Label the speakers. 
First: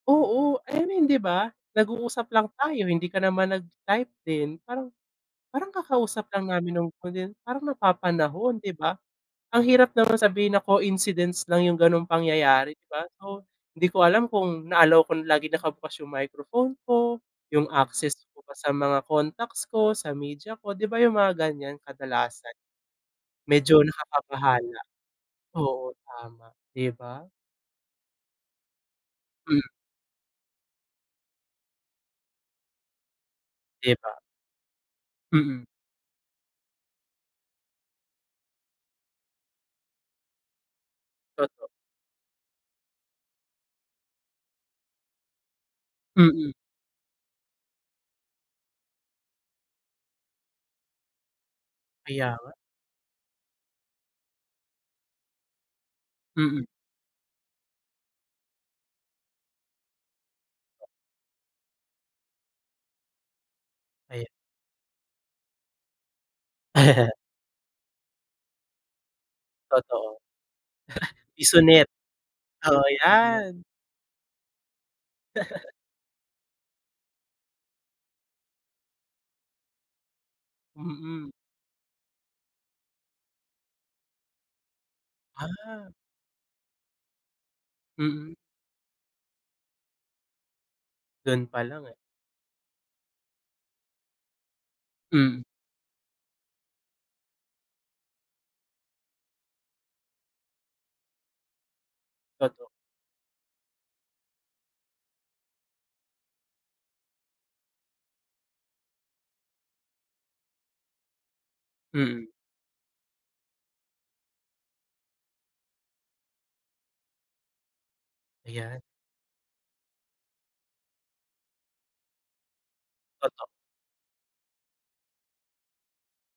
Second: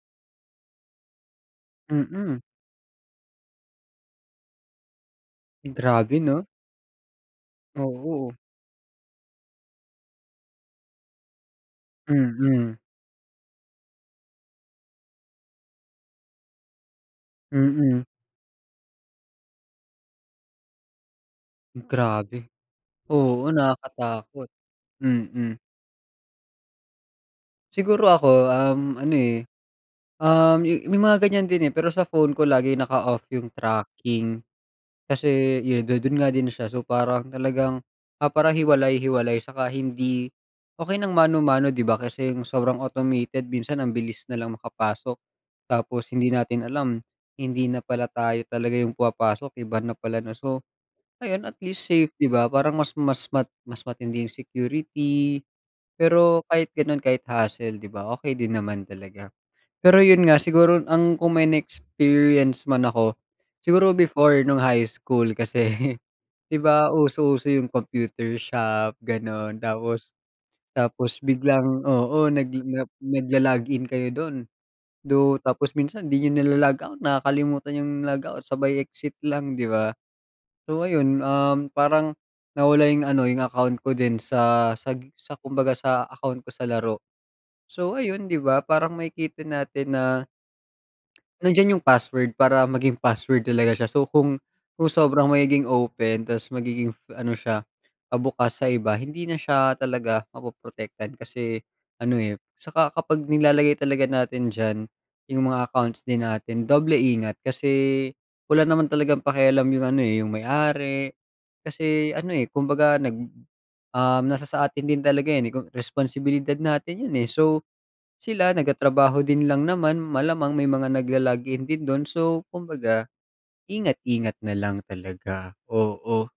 Speaker 1: Oo, I mean, di ba? Nag-uusap
Speaker 2: Mm.
Speaker 1: lang tayo hindi ka naman nag-type din, parang parang
Speaker 2: Grabe
Speaker 1: kakausap
Speaker 2: 'no?
Speaker 1: lang namin no'ng ko din parang
Speaker 2: Oo.
Speaker 1: napapanahon, 'di ba? Ang hirap naman sabihin na coincidence lang 'yung gano'ng
Speaker 2: Mm.
Speaker 1: pangyayari 'di ba, so hindi ko alam kung na allow kong laging nakabukas 'yung microphone ko, 'yung
Speaker 2: Mm.
Speaker 1: access ko pa sa mga contacts ko, sa media ko, di ba? 'Yung mga ganiyan
Speaker 2: Grabe.
Speaker 1: kadalasan,
Speaker 2: Oo,
Speaker 1: medyo
Speaker 2: nakakatakot.
Speaker 1: nakakabahala.
Speaker 2: Mm.
Speaker 1: Oo, tama. Di ba?
Speaker 2: Siguro ako, um, ano, eh.
Speaker 1: Hmm.
Speaker 2: Um, may mga ganiyan din, eh, pero sa phone ko lagi naka-off 'yung
Speaker 1: Di ba.
Speaker 2: tracking. Kasi
Speaker 1: Mm.
Speaker 2: yu do'n nga din siya so parang talagang ah, para hiwalay-hiwalay tsaka hindi okey ng
Speaker 1: Totoo.
Speaker 2: mano-mano di ba, kasi 'yung sobrang automated minsan ang bilis nalang makapasok. Tapos hindi
Speaker 1: Mm.
Speaker 2: natin alam, hindi na pala tayo talaga 'yung pumapasok, iba na pala na so, ngayon at least safe di
Speaker 1: Kaya
Speaker 2: ba,
Speaker 1: nga.
Speaker 2: parang mas mas ma mas matindi 'yung security. Pero
Speaker 1: Mm.
Speaker 2: kahit gano'n kahit hassle di ba, okey din naman talaga. Pero 'yun nga, siguro ang kung may na-experience man ako, siguro
Speaker 1: Kaya.
Speaker 2: before, no'ng high school, kasi di ba, uso uso 'yung computer shop gano'n tapos
Speaker 1: Totoo.
Speaker 2: tapos
Speaker 1: Piso
Speaker 2: biglang
Speaker 1: net.
Speaker 2: oo, nag a
Speaker 1: Oo, yan.
Speaker 2: nag-lo-log in kayo do'n, do tapos minsan di niyo na-lo-log out nakakalimutan 'yung log out sabay exit lang, di ba. So ayun,
Speaker 1: Mm.
Speaker 2: um, parang, nawala 'yung ano, 'yung account ko din sa sa sa kumbaga
Speaker 1: Ah.
Speaker 2: sa account ko sa laro. So ayun,
Speaker 1: Mm.
Speaker 2: di ba, parang makikita natin na,
Speaker 1: Do'n pa
Speaker 2: nandiyan 'yung
Speaker 1: lang, eh.
Speaker 2: password para maging password talaga siya, so kung kung sobrang
Speaker 1: Hmm.
Speaker 2: magiging open tas magiging ano siya, pa-bukas sa iba hindi na siya talaga mapoprotektan kasi, ano, eh,
Speaker 1: Totoo.
Speaker 2: tsaka kapag nilalagay talaga natin diyan, 'yung mga accounts din natin, doble ingat kasi, wala naman talagang pakialam 'yung ano, eh, 'yung may ari. Kasi ano,
Speaker 1: Mm.
Speaker 2: eh, kumbaga nag um, nasa sa atin din talaga 'yan, eh, kung responsibilidad natin 'yun, eh so. Sila
Speaker 1: Ayan.
Speaker 2: nagtatrabaho din lang naman, malamang may mga nag-lo-login din do'n, so kumbaga,
Speaker 1: Totoo.
Speaker 2: ingat ingat nalang talaga. Oo.